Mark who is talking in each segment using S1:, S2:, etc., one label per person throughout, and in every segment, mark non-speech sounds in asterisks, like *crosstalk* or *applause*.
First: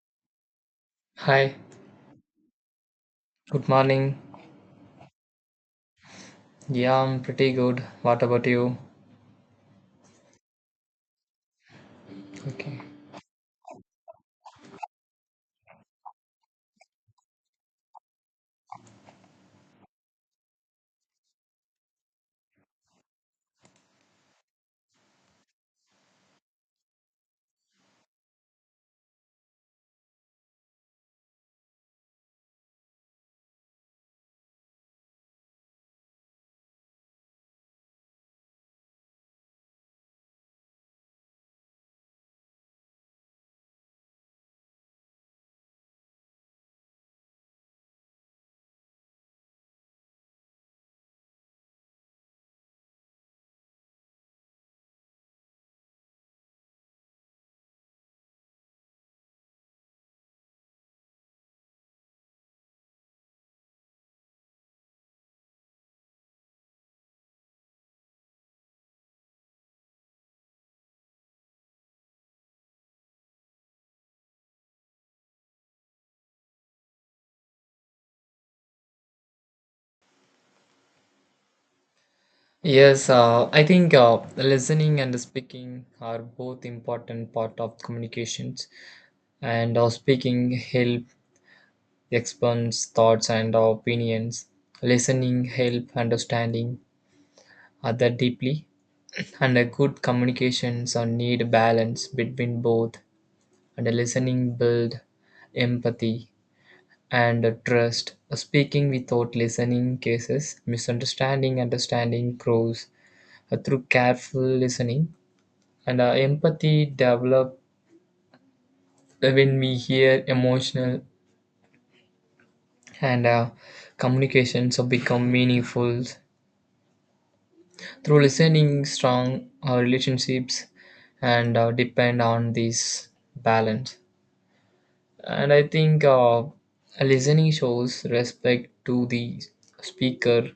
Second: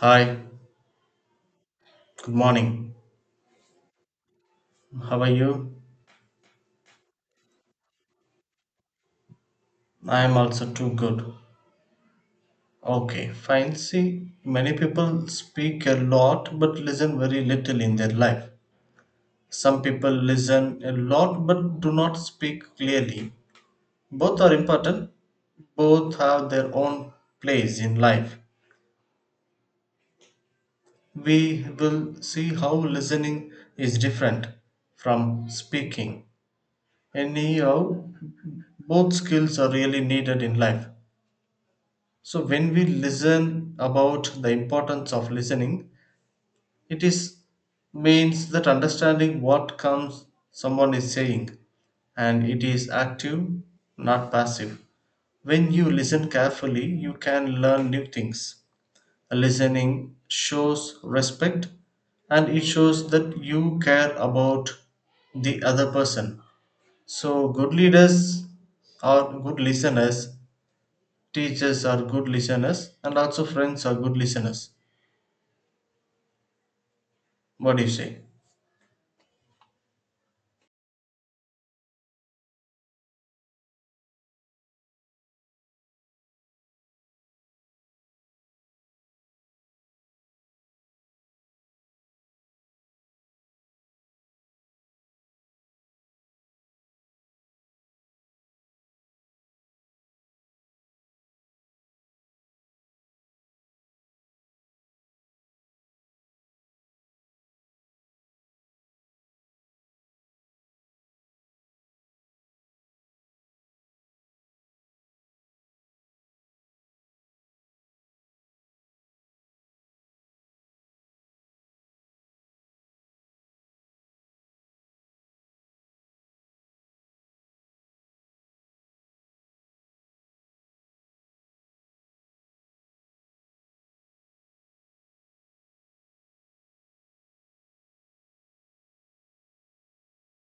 S1: Hi,
S2: Hi,
S1: good morning.
S2: good morning.
S1: How are you?
S2: Yeah, I'm pretty good. What about you?
S1: I am also too good.
S2: Okay.
S1: Okay, fine. See, many people speak a lot but listen very little in their life. Some people listen a lot but do not speak clearly. Both are important, both have their own place in life. We will see how listening is different from speaking. Anyhow, both skills are really needed in life. So when we listen about the importance of listening, it is means that understanding what comes someone is saying, and it is active, not passive. When you listen carefully, you can learn new things. Listening shows respect and it shows that you care about the other person. So good leaders or good listeners, teachers are good listeners and also friends are good listeners. What do you say?
S2: Yes, I think listening and speaking are both important part of communications. And speaking help expands thoughts and opinions. Listening help understanding other deeply. *clears throat* And a good communications are need balance between both. And listening build empathy and trust, speaking without listening cases, misunderstanding, understanding grows through careful listening, and empathy develop when we hear emotional and communications have become meaningful through listening. Strong relationships and depend on this balance, and I think listening shows respect to the speaker.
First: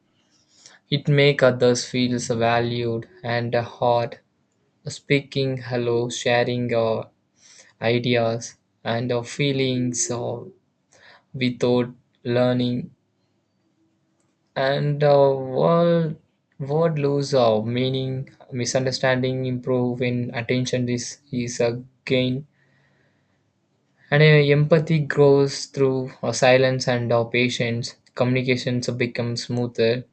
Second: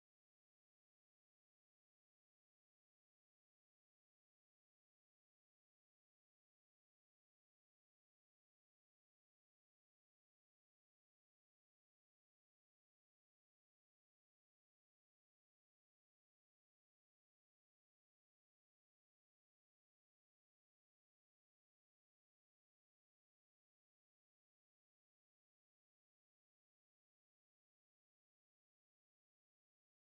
S2: It make others feel valued and heard, speaking hello, sharing our ideas and our feelings without learning, and our world word lose our meaning, misunderstanding improve when attention is a gain, and empathy grows through our silence and our patience. Communications become smoother.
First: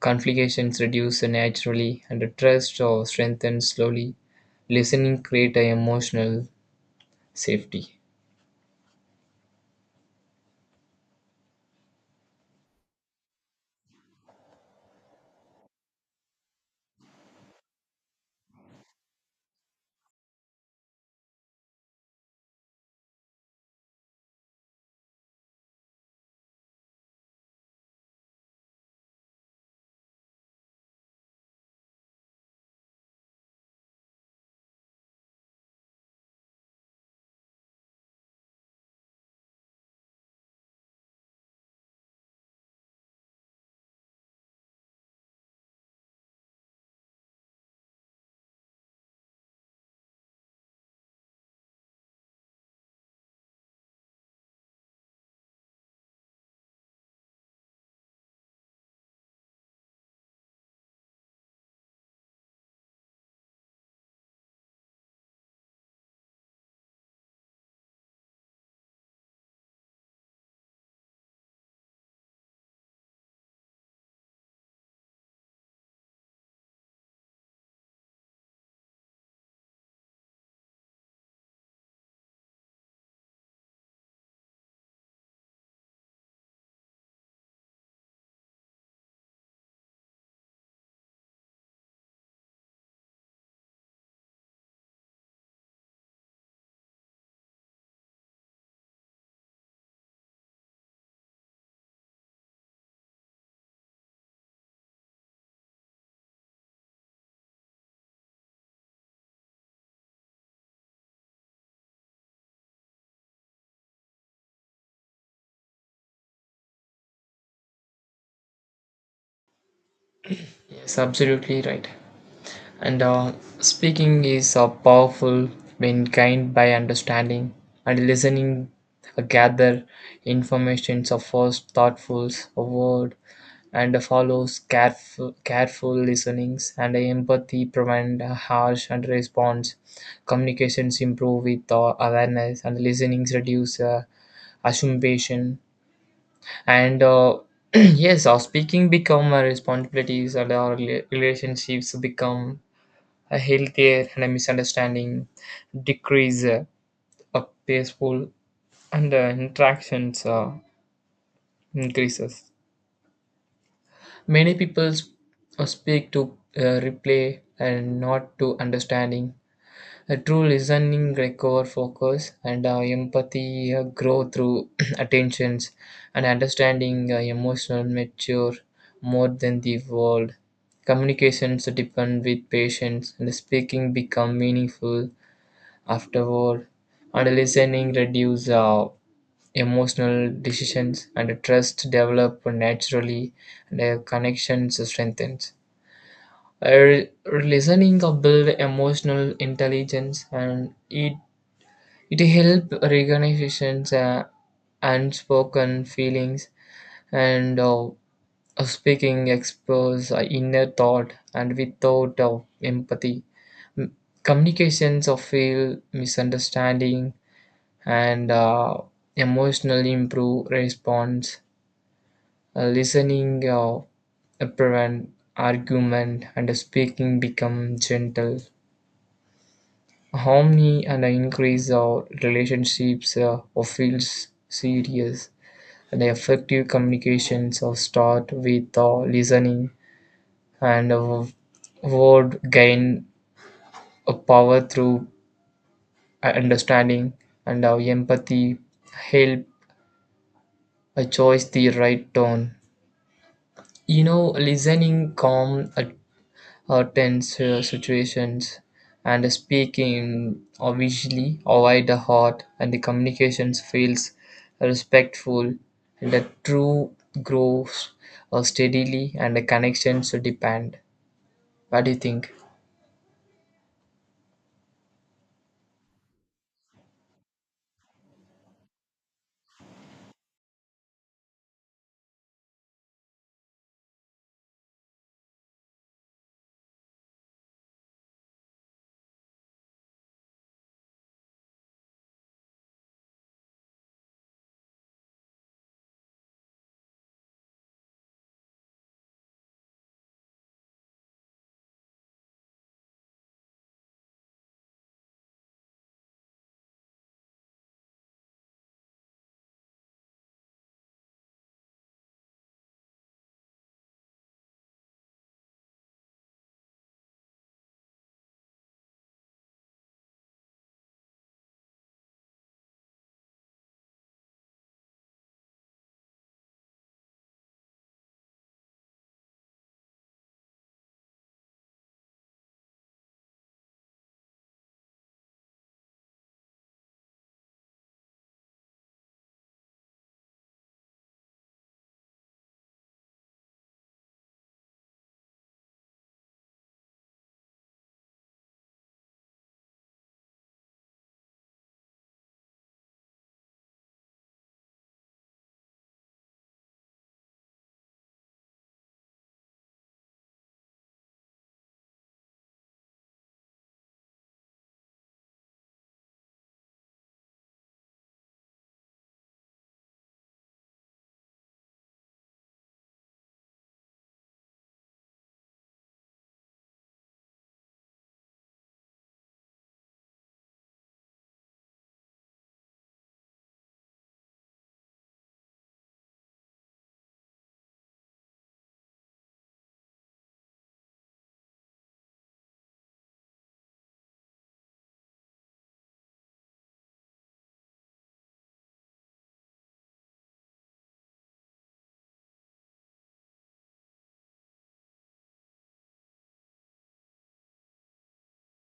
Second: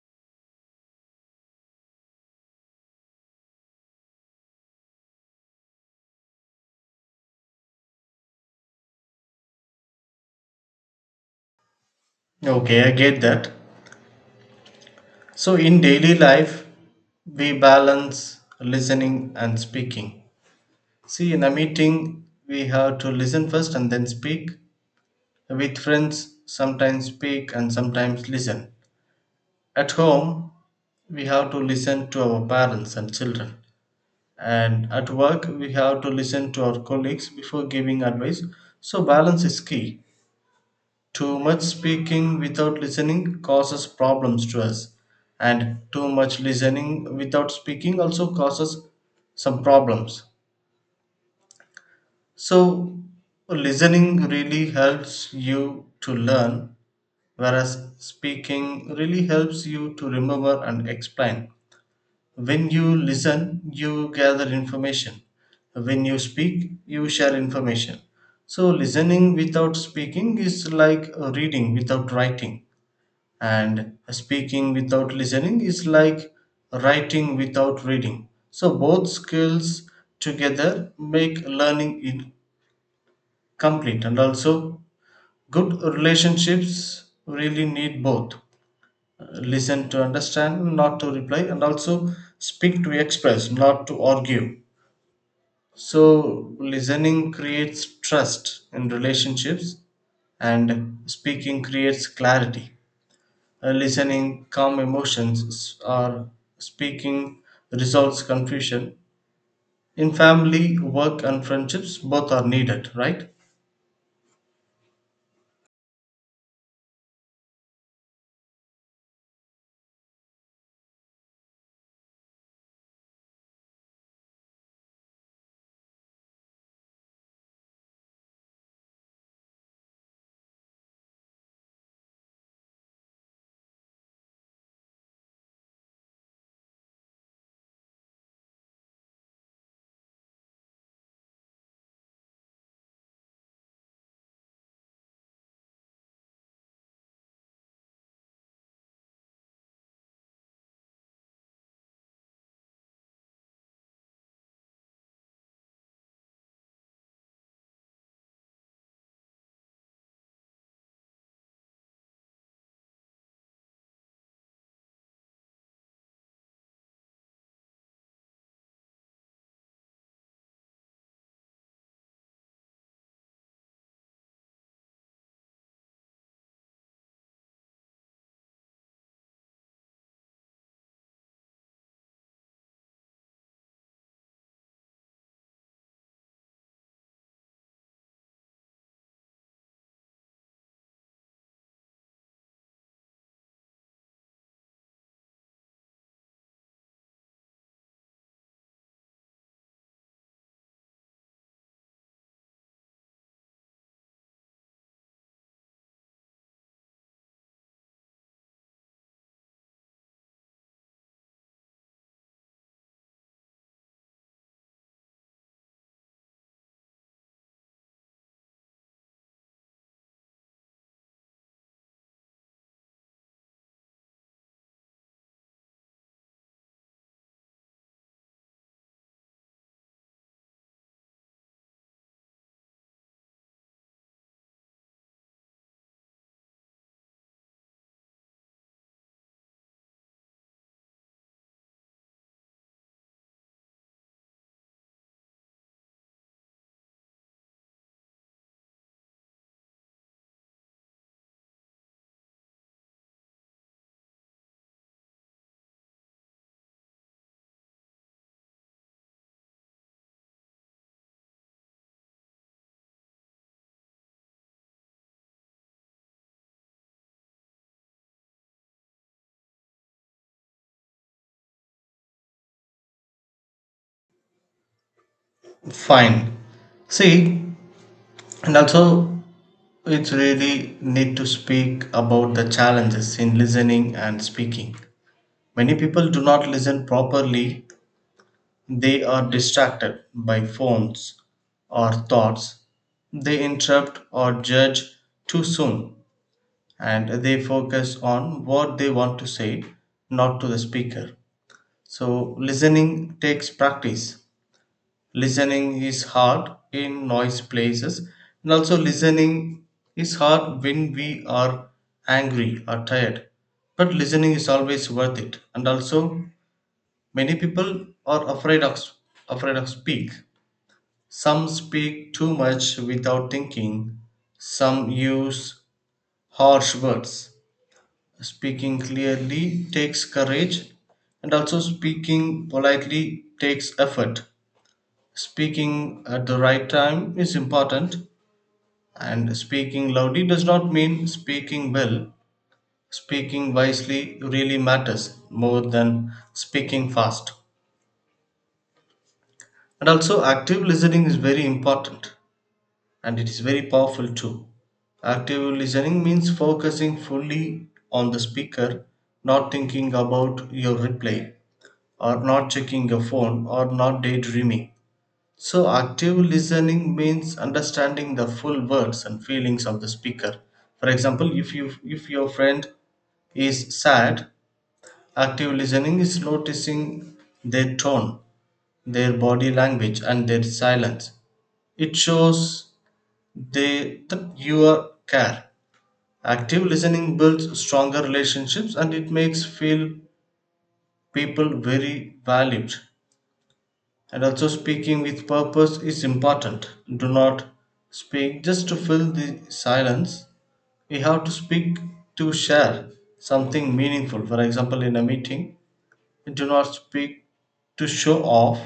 S2: Conflict reduce naturally, and trust or strengthens slowly. Listening creates a emotional safety.
S1: Okay, I get that. So in daily life we balance listening and speaking. See, in a meeting we have to listen first and then speak. With friends, sometimes speak and sometimes listen. At home we have to listen to our parents and children, and at work we have to listen to our colleagues before giving advice. So balance is key. Too much speaking without listening causes problems to us, and too much listening without speaking also causes some problems. So, listening really helps you to learn, whereas speaking really helps you to remember and explain. When you listen, you gather information. When you speak, you share information. So, listening without speaking is like reading without writing, and speaking without listening is like writing without reading. So both skills together make learning incomplete, and also good relationships really need both. Uh, Listen to understand, not to reply, and also speak to express, not to argue. So listening creates trust in relationships, and speaking creates clarity. Listening calm emotions, or speaking resolves confusion. In family, work, and friendships, both are needed, right?
S2: Yes, absolutely right. And speaking is powerful when kind by understanding and listening gather information of first thoughtful a word and follows careful listenings and empathy prevent a harsh and response. Communications improve with awareness and listenings reduce assumption and *clears throat* yes our speaking become our responsibilities and our relationships become a healthier and a misunderstanding decrease a peaceful and interactions increases. Many people speak to replay and not to understanding. A true listening require focus and empathy grow through *clears throat* attentions and understanding emotional mature more than the world. Communications depend with patience and speaking become meaningful afterward and listening reduce emotional decisions, and trust develop naturally, and a connection strengthens. Uh, Listening build emotional intelligence, and it help organizations. Unspoken feelings and speaking expose inner thought and without empathy communications of feel misunderstanding and emotional improve response. Listening prevent argument and speaking become gentle harmony and increase our relationships or feels serious. The effective communications are start with listening and word gain a power through understanding and our empathy help a choice the right tone. You know listening calm a or tense situations, and speaking obviously avoid the heart and the communications feels respectful and the true grows steadily and the connections depend. What do you think?
S1: Fine. See, and also it's really need to speak about the challenges in listening and speaking. Many people do not listen properly, they are distracted by phones or thoughts. They interrupt or judge too soon and they focus on what they want to say, not to the speaker. So, listening takes practice. Listening is hard in noise places, and also listening is hard when we are angry or tired. But listening is always worth it. And also, many people are afraid of speak. Some speak too much without thinking. Some use harsh words. Speaking clearly takes courage, and also speaking politely takes effort. Speaking at the right time is important, and speaking loudly does not mean speaking well. Speaking wisely really matters more than speaking fast. And also, active listening is very important and it is very powerful too. Active listening means focusing fully on the speaker, not thinking about your reply, or not checking your phone or not daydreaming. So, active listening means understanding the full words and feelings of the speaker. For example, if your friend is sad, active listening is noticing their tone, their body language, and their silence. It shows they that you are care. Active listening builds stronger relationships and it makes feel people very valued. And also, speaking with purpose is important. Do not speak just to fill the silence. You have to speak to share something meaningful. For example, in a meeting, do not speak to show off,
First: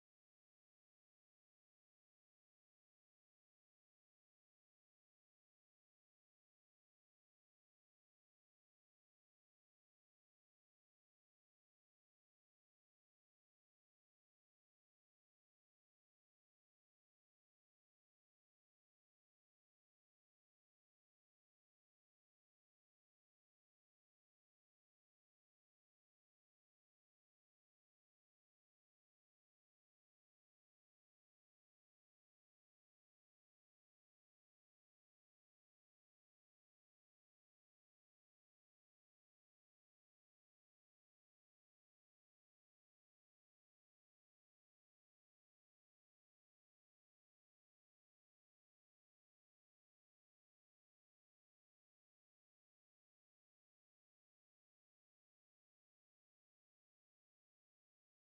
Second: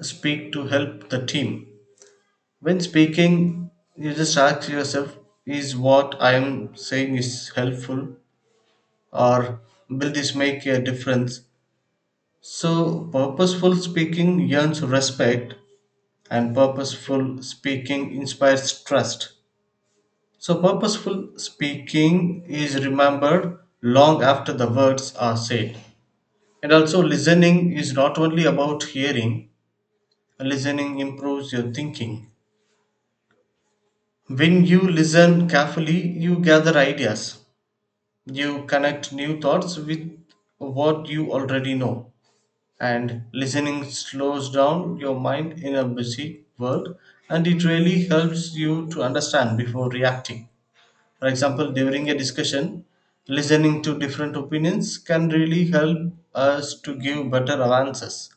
S1: speak to help the team. When speaking, you just ask yourself, is what I am saying is helpful, or will this make a difference? So purposeful speaking earns respect and purposeful speaking inspires trust. So, purposeful speaking is remembered long after the words are said. And also, listening is not only about hearing, listening improves your thinking. When you listen carefully, you gather ideas, you connect new thoughts with what you already know. And listening slows down your mind in a busy world, and it really helps you to understand before reacting. For example, during a discussion, listening to different opinions can really help us to give better answers.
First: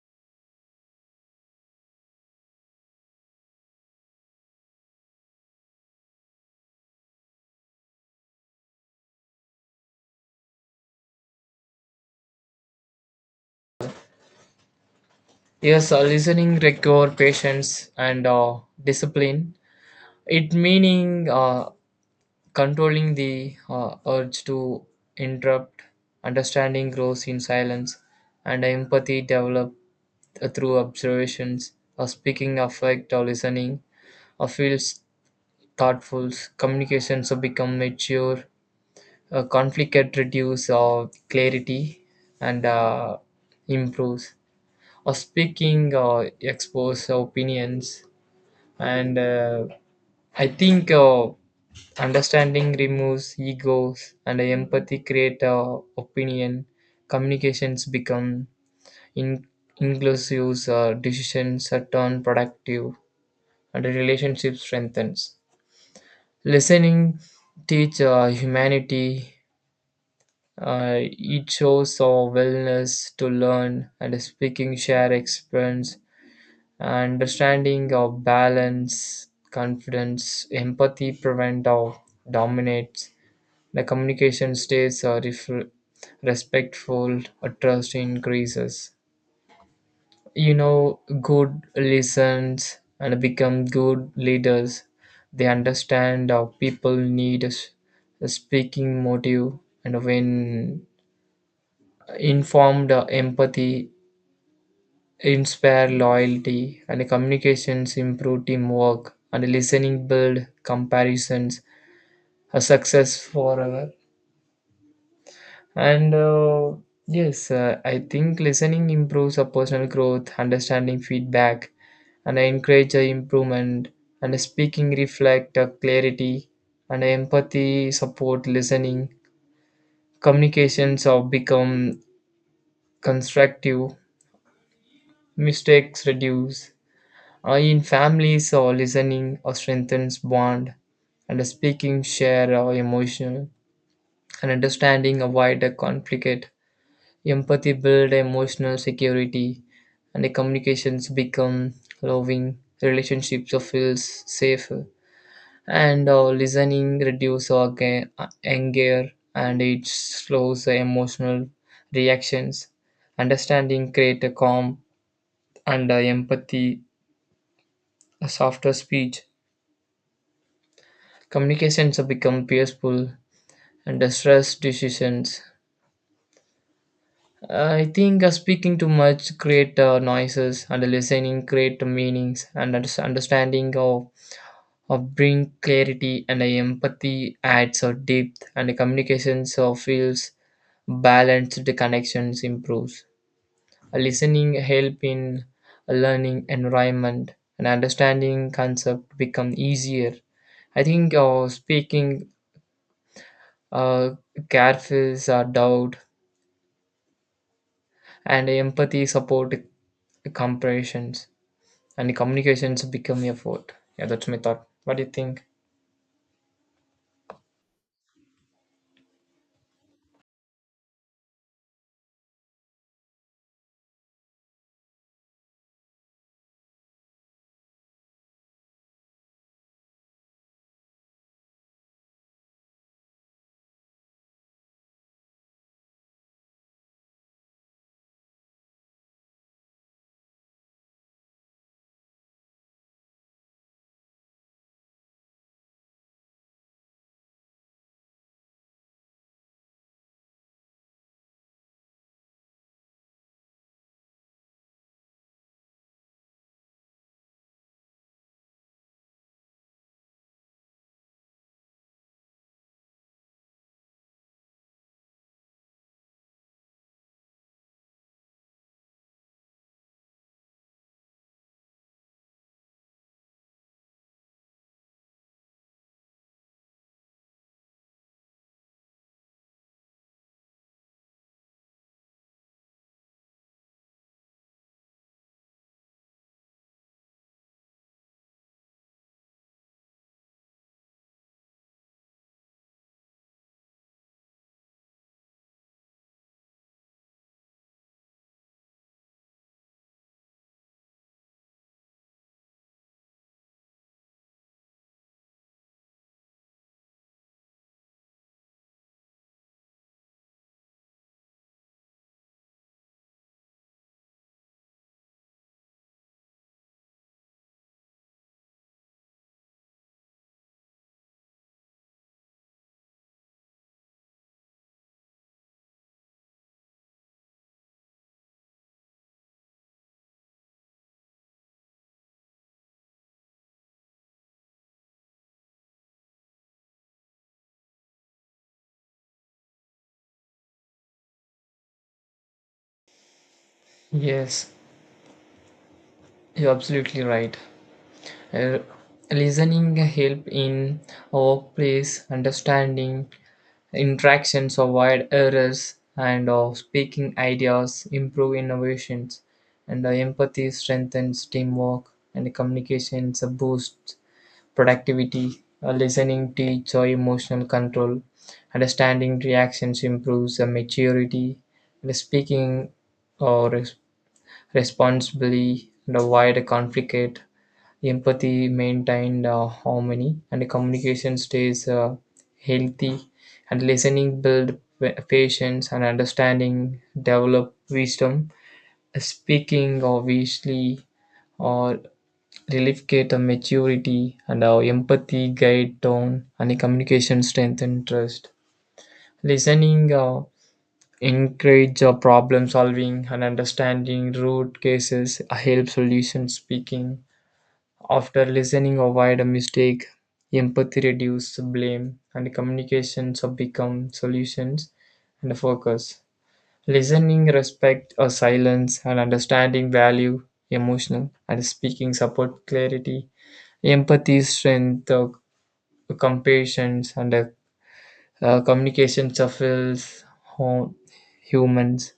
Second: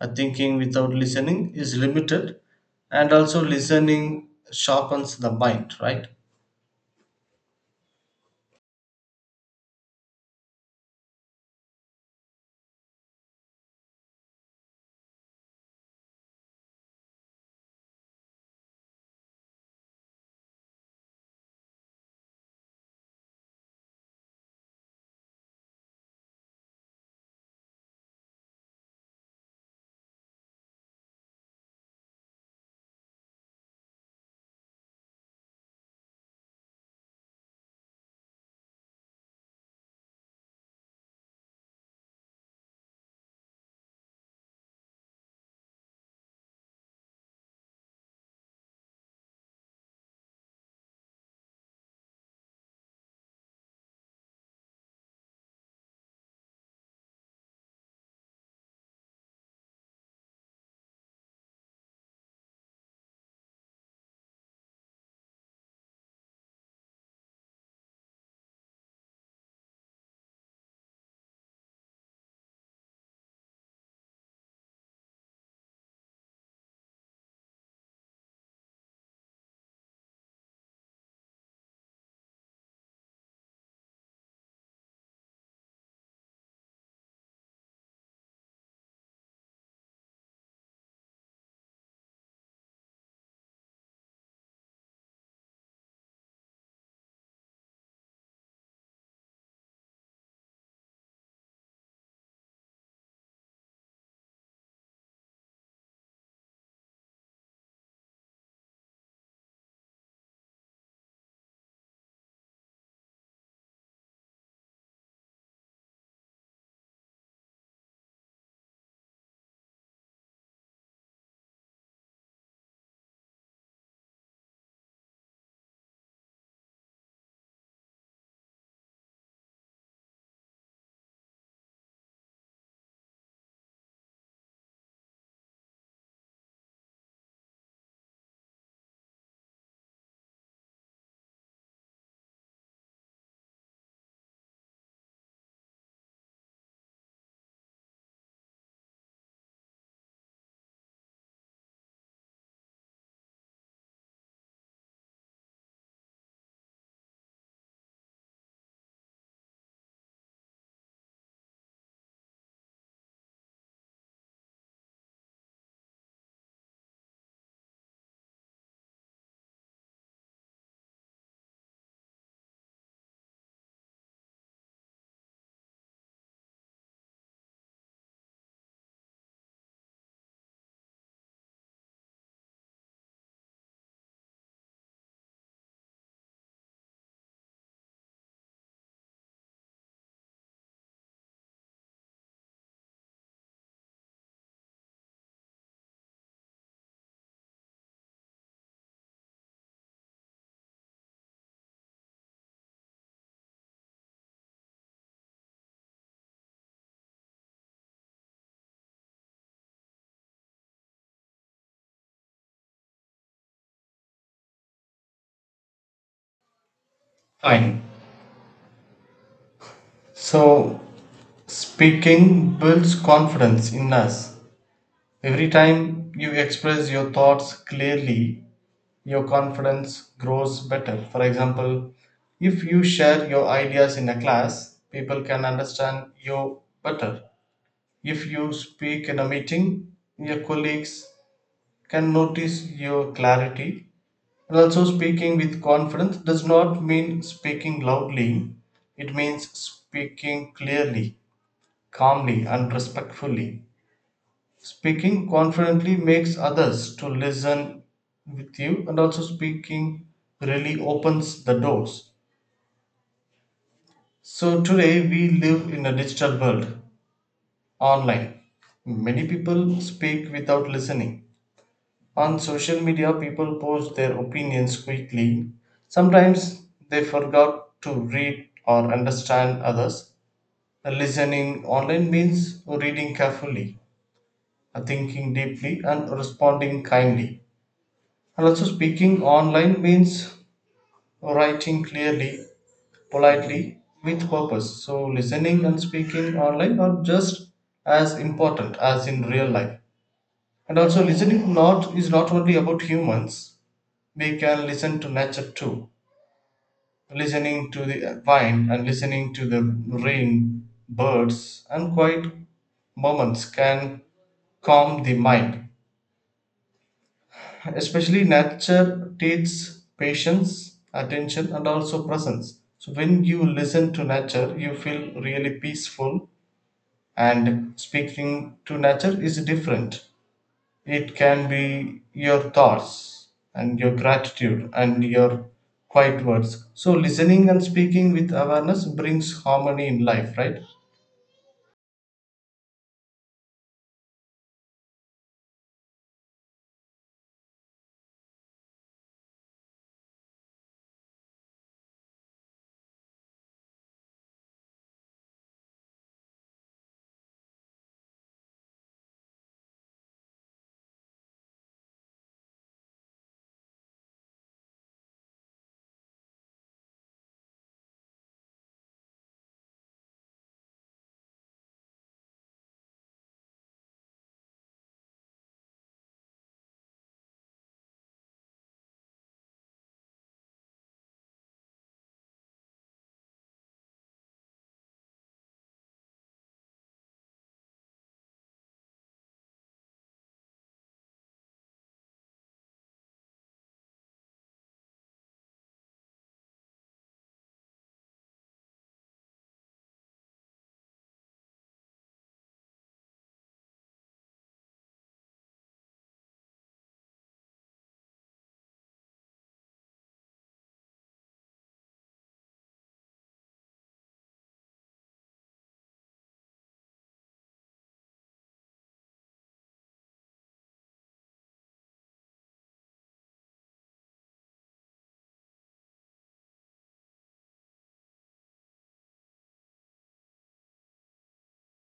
S1: Thinking without listening is limited, and also listening sharpens the mind, right?
S2: Yes, listening require patience and discipline. It meaning controlling the urge to interrupt, understanding grows in silence, and empathy develop through observations, or speaking affect or listening, or feels thoughtful, communications have become mature, conflict get reduced or clarity and improves, or speaking or expose opinions, and I think understanding removes egos, and empathy create opinion, communications become in inclusive decisions are turned productive and the relationship strengthens. Listening teach humanity. It shows our willingness to learn and speaking share experience, understanding our balance, confidence, empathy prevent or dominates. The communication stays respectful, trust increases. You know good listens and become good leaders. They understand how people need a speaking motive and when informed empathy inspire loyalty and communications improve teamwork and listening build comparisons a success forever. And yes, I think listening improves our personal growth, understanding feedback, and I encourage a improvement. And speaking reflect a clarity, and empathy support listening. Communications have become constructive. Mistakes reduce. In families, listening strengthens bond, and speaking share emotional, and understanding avoid a conflict. Empathy builds emotional security, and the communications become loving. Relationships feels safer, and listening reduces anger, and it slows the emotional reactions. Understanding creates a calm, and empathy a softer speech. Communications have become peaceful, and the stress decisions. I think speaking too much create noises and listening create meanings and understanding of bring clarity and empathy adds a depth and the communications of feels balanced the connections improves. A listening help in a learning environment and understanding concept become easier. I think speaking uh, carefuls are doubt and empathy support comparisons and communications become a vote. Yeah, that's my thought. What do you think?
S1: Fine. So, speaking builds confidence in us. Every time you express your thoughts clearly, your confidence grows better. For example, if you share your ideas in a class, people can understand you better. If you speak in a meeting, your colleagues can notice your clarity. And also, speaking with confidence does not mean speaking loudly, it means speaking clearly, calmly, and respectfully. Speaking confidently makes others to listen with you, and also speaking really opens the doors. So today we live in a digital world online. Many people speak without listening. On social media people post their opinions quickly. Sometimes they forgot to read or understand others. Listening online means reading carefully, thinking deeply and responding kindly. And also, speaking online means writing clearly, politely, with purpose. So, listening and speaking online are just as important as in real life. And also, listening not is not only about humans. We can listen to nature too, listening to the wind and listening to the rain, birds, and quiet moments can calm the mind. Especially nature teaches patience, attention and also presence. So when you listen to nature you feel really peaceful, and speaking to nature is different. It can be your thoughts and your gratitude and your quiet words. So listening and speaking with awareness brings harmony in life, right?
S2: Yes, you're absolutely right. Uh, Listening help in workplace understanding interactions, avoid errors, and speaking ideas, improve innovations, and empathy strengthens teamwork, and communications boosts productivity. Listening teach or emotional control, understanding reactions improves maturity, the speaking or responsibly and avoid conflict, empathy maintained harmony, and communication stays healthy, and listening build patience and understanding develop wisdom. Speaking obviously or relief a maturity and our empathy guide tone and the communication strength and trust. Listening encourage problem solving and understanding root cases help solution speaking. After listening avoid a mistake, empathy reduce blame and communications become solutions and focus. Listening respect or silence and understanding value emotional and speaking support clarity. Empathy, strength, compassion, and communication shuffles home humans.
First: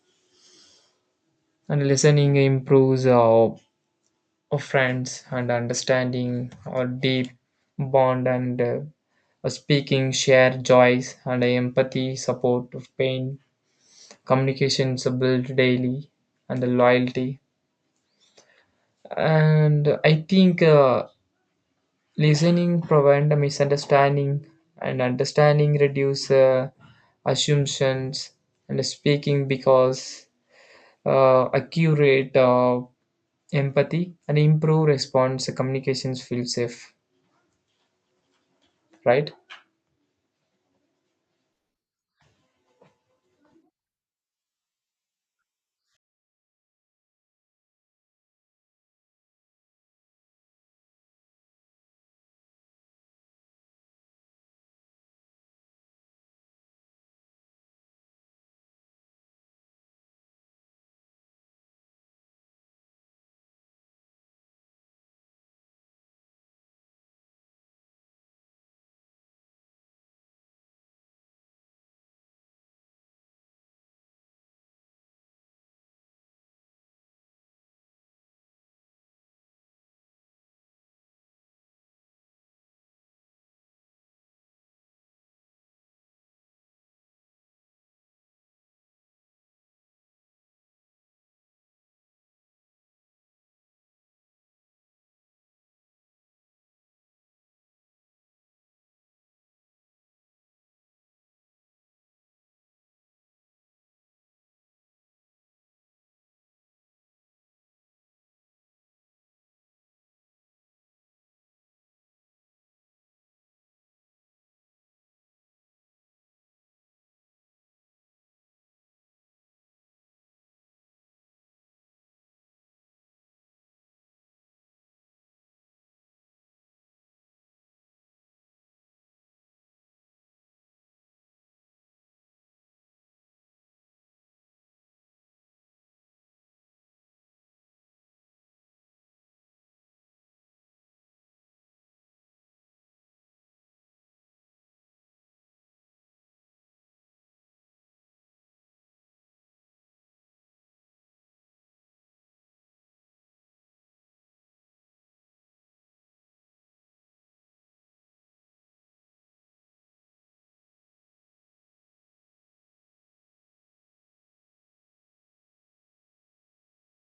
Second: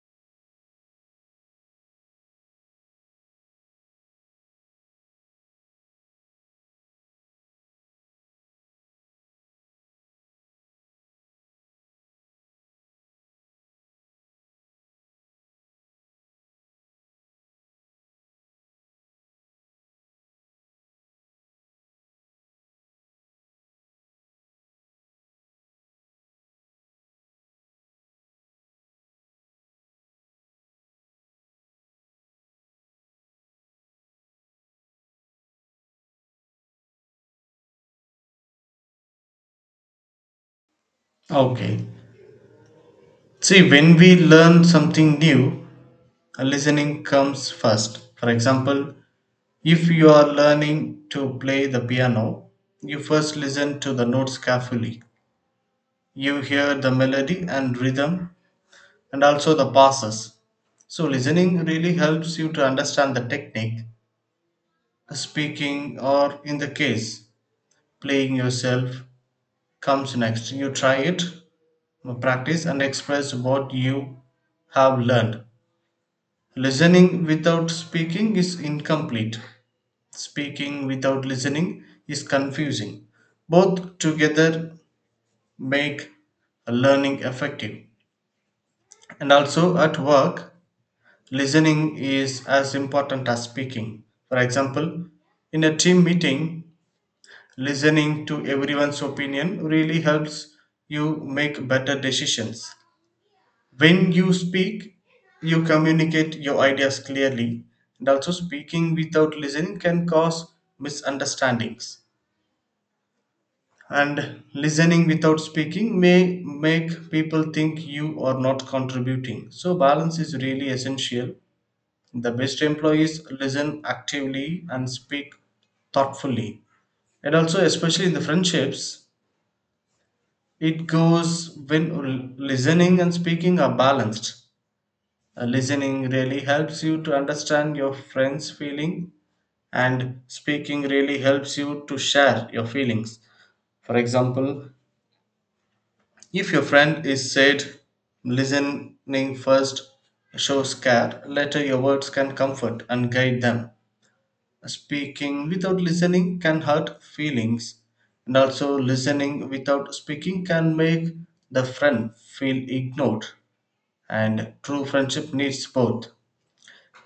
S2: And listening improves our friends and understanding our deep bond and speaking share joys and empathy support of pain communications are built daily and the loyalty, and I think listening prevent a misunderstanding, and understanding reduce assumptions, and speaking because accurate empathy and improve response communications feel safe, right?
S1: Okay. See, when we learn something new, listening comes first. For example, if you are learning to play the piano, you first listen to the notes carefully. You hear the melody and rhythm and also the passes. So, listening really helps you to understand the technique. Speaking, or in the case, playing yourself, comes next. You try it, practice, and express what you have learned. Listening without speaking is incomplete. Speaking without listening is confusing. Both together make learning effective. And also at work, listening is as important as speaking. For example, in a team meeting, listening to everyone's opinion really helps you make better decisions. When you speak, you communicate your ideas clearly, and also speaking without listening can cause misunderstandings, and listening without speaking may make people think you are not contributing. So balance is really essential. The best employees listen actively and speak thoughtfully. And also, especially in the friendships, it goes when listening and speaking are balanced. Listening really helps you to understand your friend's feeling, and speaking really helps you to share your feelings. For example, if your friend is said, listening first shows care, later your words can comfort and guide them. Speaking without listening can hurt feelings, and also listening without speaking can make the friend feel ignored. And true friendship needs both,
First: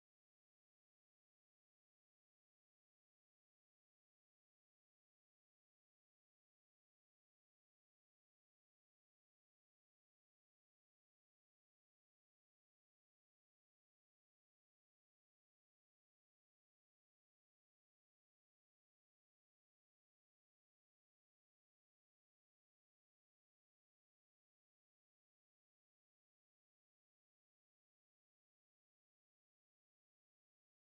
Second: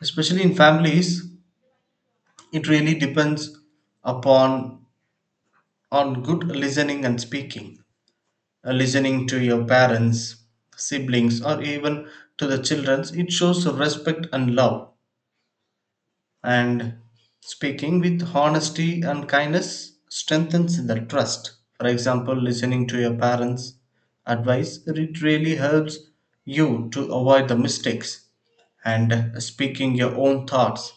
S1: especially in families. It really depends upon on good listening and speaking. Listening to your parents, siblings, or even to the children, it shows respect and love. And speaking with honesty and kindness strengthens the trust. For example, listening to your parents' advice, it really helps you to avoid the mistakes. And speaking your own thoughts,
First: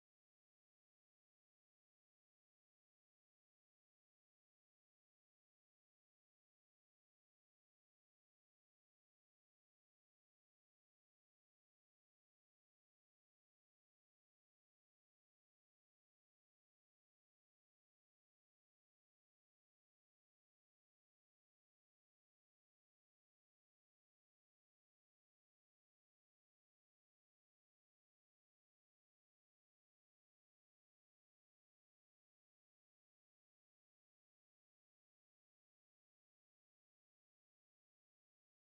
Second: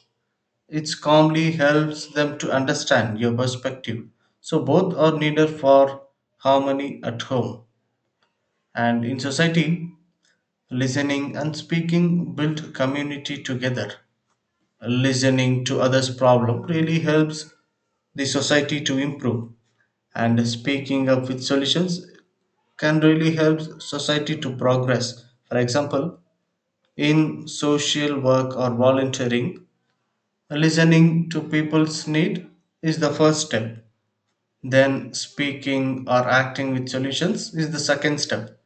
S1: it calmly helps them to understand your perspective. So, both are needed for harmony at home and in society. Listening and speaking build community together. Listening to others' problem really helps the society to improve, and speaking up with solutions can really help society to progress. For example, in social work or volunteering, listening to people's need is the first step. Then speaking or acting with solutions is the second step.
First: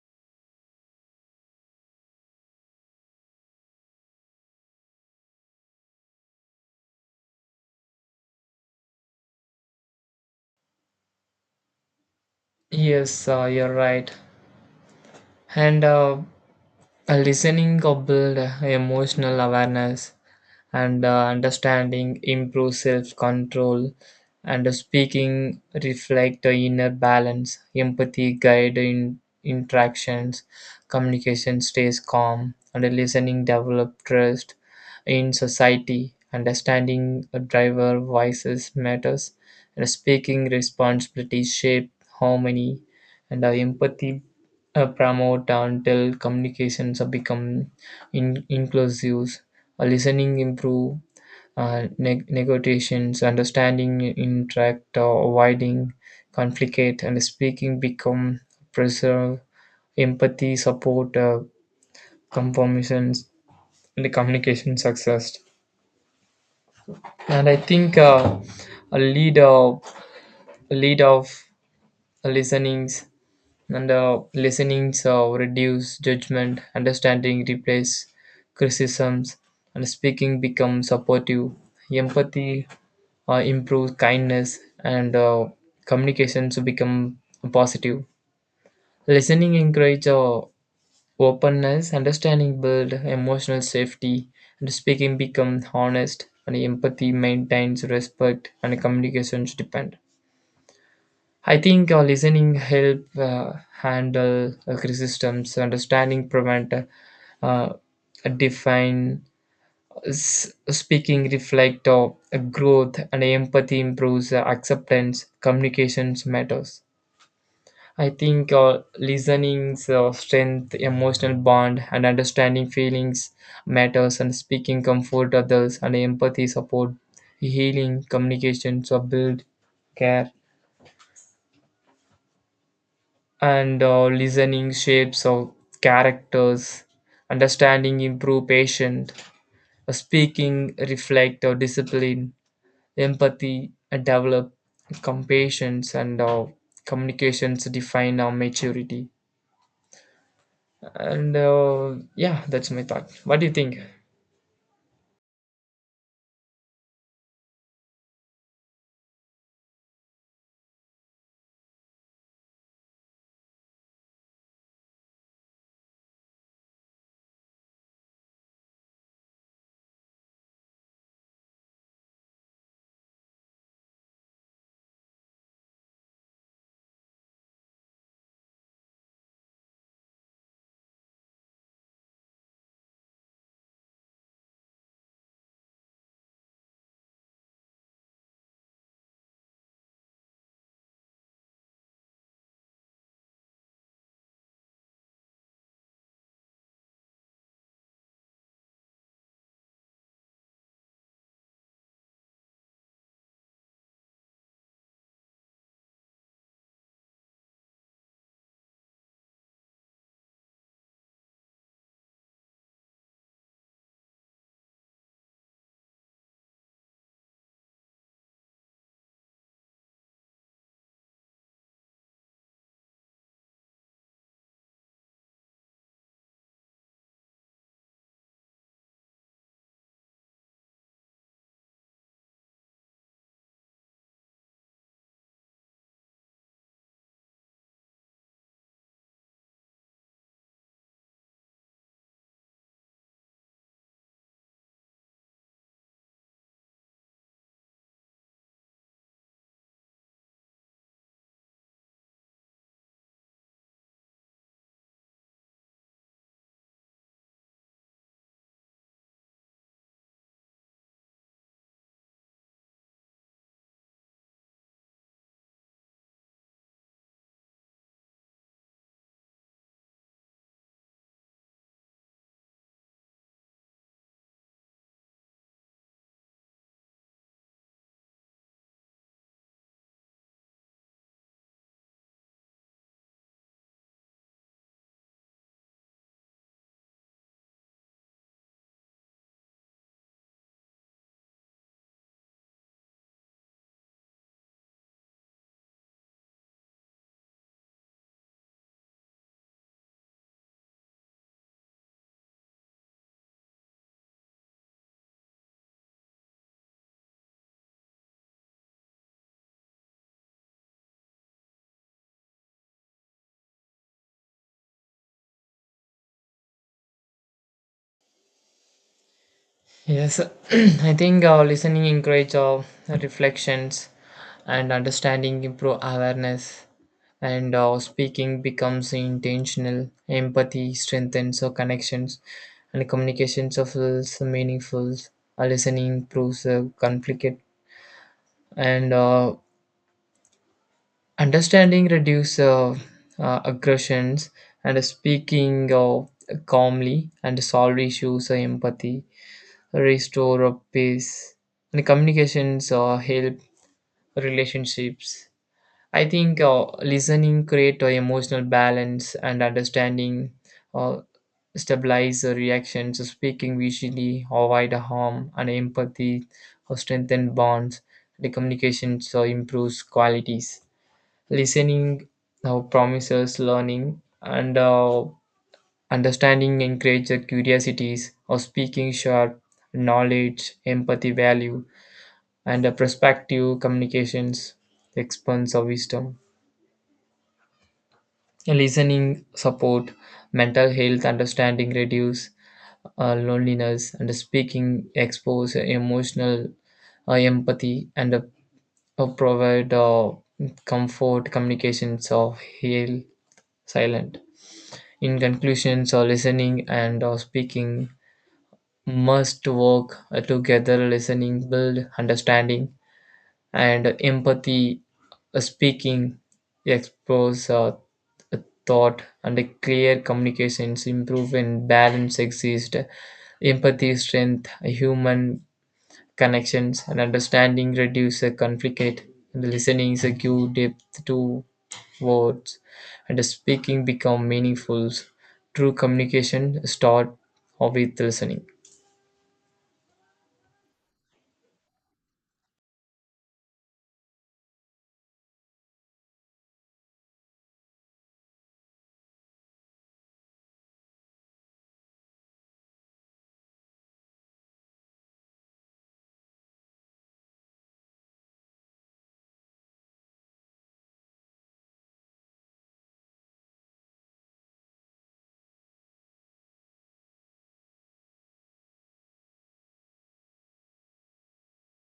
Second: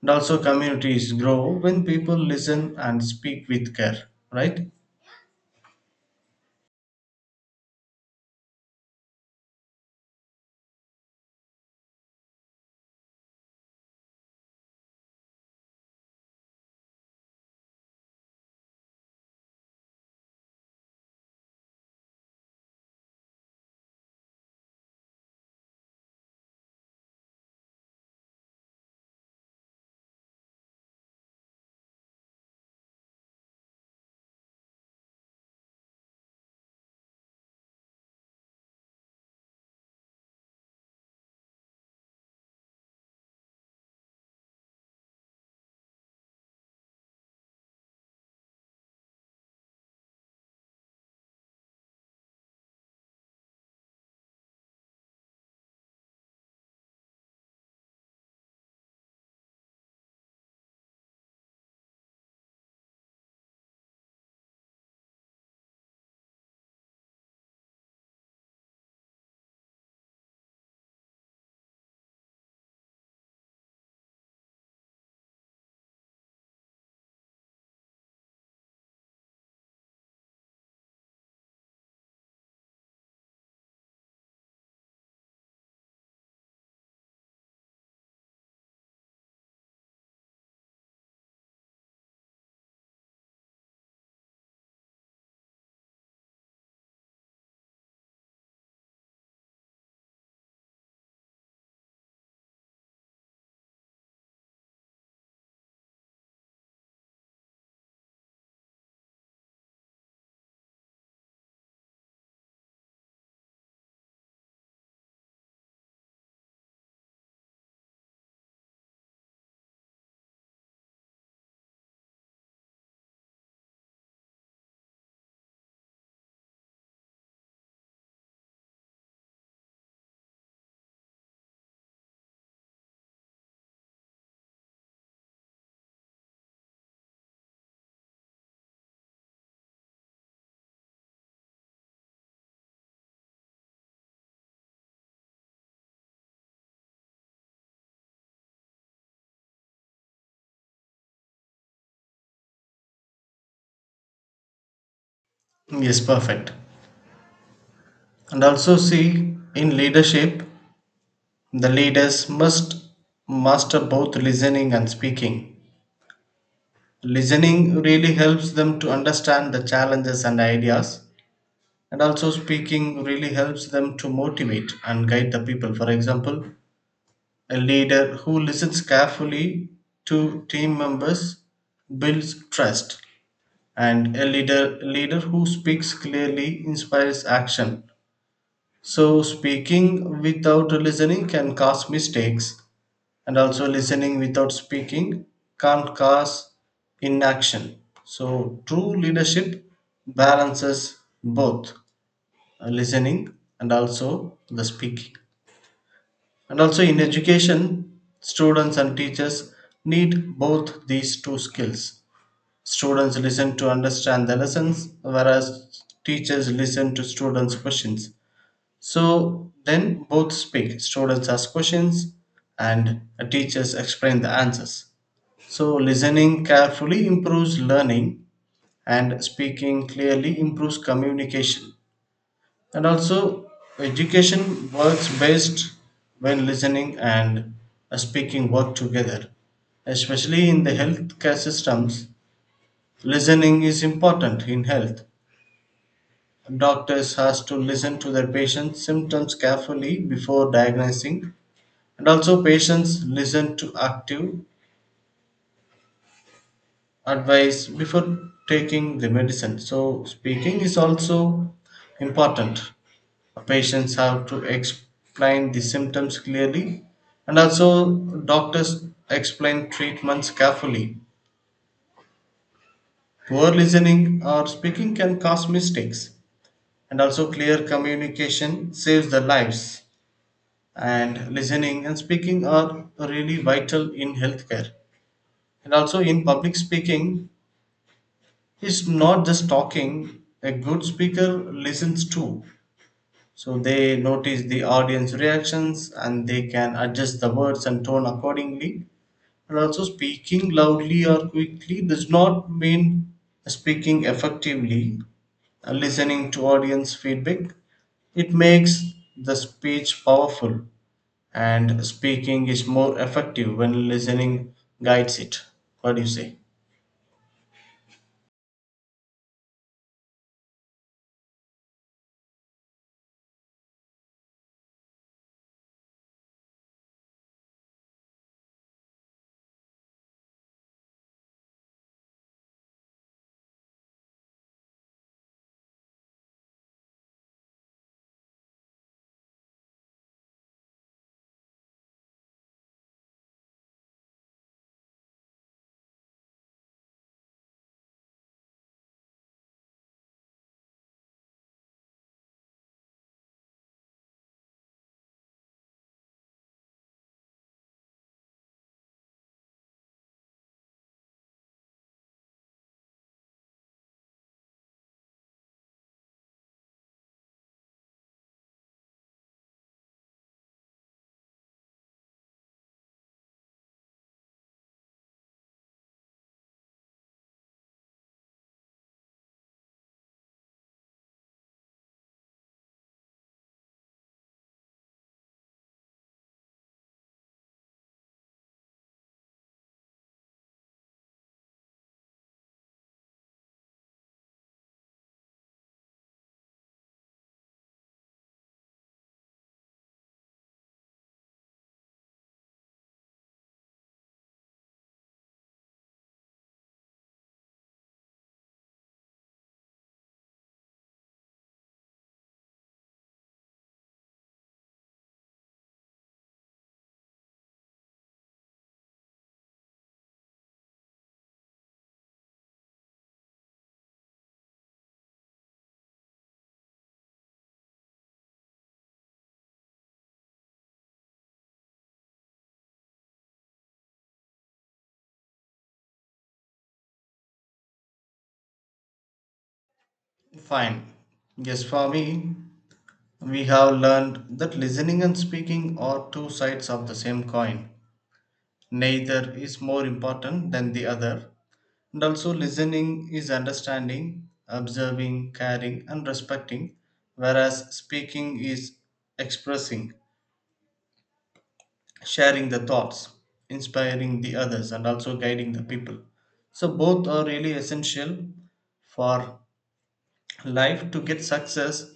S1: And also communities grow when people listen and speak with care, right?
S2: Yes, you're right. And a listening or build emotional awareness and understanding improves self-control and speaking reflect the inner balance empathy guide in interactions communication stays calm and listening develop trust in society understanding a driver voices matters and speaking responsibility shape harmony and empathy promote until communications have become inclusive. Listening improve negotiations understanding interact avoiding conflict and speaking become preserve empathy support compromisions and communication success, and I think a lead of listenings and listenings reduce judgment understanding replace criticisms and speaking become supportive empathy improve kindness and communication to become positive. Listening encourage openness understanding build emotional safety and speaking become honest and empathy maintains respect and communication should depend. I think listening help uh, handle criticisms understanding prevent uh, define speaking reflect of growth and empathy improves acceptance communications matters. I think listening strength emotional bond and understanding feelings matters and speaking comfort others and empathy support healing communications so build care, and listening shapes of characters understanding improve patient speaking reflect or discipline. Empathy, develop compassions, and communications define our maturity. And yeah, that's my thought. What do you think?
S1: Yes, perfect. And also, see, in leadership, the leaders must master both listening and speaking. Listening really helps them to understand the challenges and ideas, and also, speaking really helps them to motivate and guide the people. For example, a leader who listens carefully to team members builds trust, and a leader who speaks clearly inspires action. So, speaking without listening can cause mistakes, and also listening without speaking can cause inaction. So, true leadership balances both, listening and also the speaking. And also, in education, students and teachers need both these two skills. Students listen to understand the lessons, whereas teachers listen to students' questions. So then both speak. Students ask questions and teachers explain the answers. So listening carefully improves learning and speaking clearly improves communication. And also education works best when listening and speaking work together. Especially in the healthcare systems, listening is important in health. Doctors has to listen to their patients' symptoms carefully before diagnosing. And also, patients listen to active advice before taking the medicine. So, speaking is also important. Patients have to explain the symptoms clearly, and also, doctors explain treatments carefully. Poor listening or speaking can cause mistakes, and also, clear communication saves the lives. And listening and speaking are really vital in healthcare. And also, in public speaking, he's not just talking, a good speaker listens too. So they notice the audience reactions and they can adjust the words and tone accordingly. And also, speaking loudly or quickly does not mean speaking effectively. Listening to audience feedback, it makes the speech powerful, and speaking is more effective when listening guides it. What do you say?
S2: Yes, *clears throat* I think listening encourages reflections and understanding improve awareness and speaking becomes intentional empathy strengthens our connections and communications of feels meaningful. Listening improves conflict and understanding reduce aggressions and speaking calmly and solve issues empathy restore peace and communications help relationships. I think listening create emotional balance and understanding uh, stabilize reactions speaking visually avoid harm and empathy strengthen bonds the communications improves qualities. Listening now promises learning and understanding encourages curiosities or speaking sharp knowledge, empathy value, and a perspective communications expands of wisdom. Listening support mental health understanding reduce loneliness and speaking expose emotional empathy and provide comfort communications of heal silent. In conclusion, so listening and speaking must work together. Listening build understanding and empathy. Speaking expose thought and clear communications improve and balance exist. Empathy strength human connections and understanding reduce the conflict, and listening is a give depth to words, and the speaking become meaningful. True communication start with listening.
S1: Fine. Yes, for me, we have learned that listening and speaking are two sides of the same coin. Neither is more important than the other. And also, listening is understanding, observing, caring, and respecting, whereas speaking is expressing, sharing the thoughts, inspiring the others, and also guiding the people. So, both are really essential for life to get success,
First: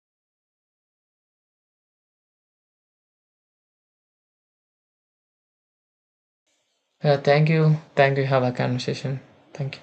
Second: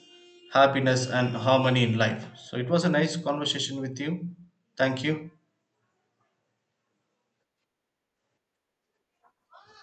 S1: happiness, and harmony in life. So it was a nice conversation with you. Thank you.
S2: Thank you. Thank you. Have a conversation. Thank you.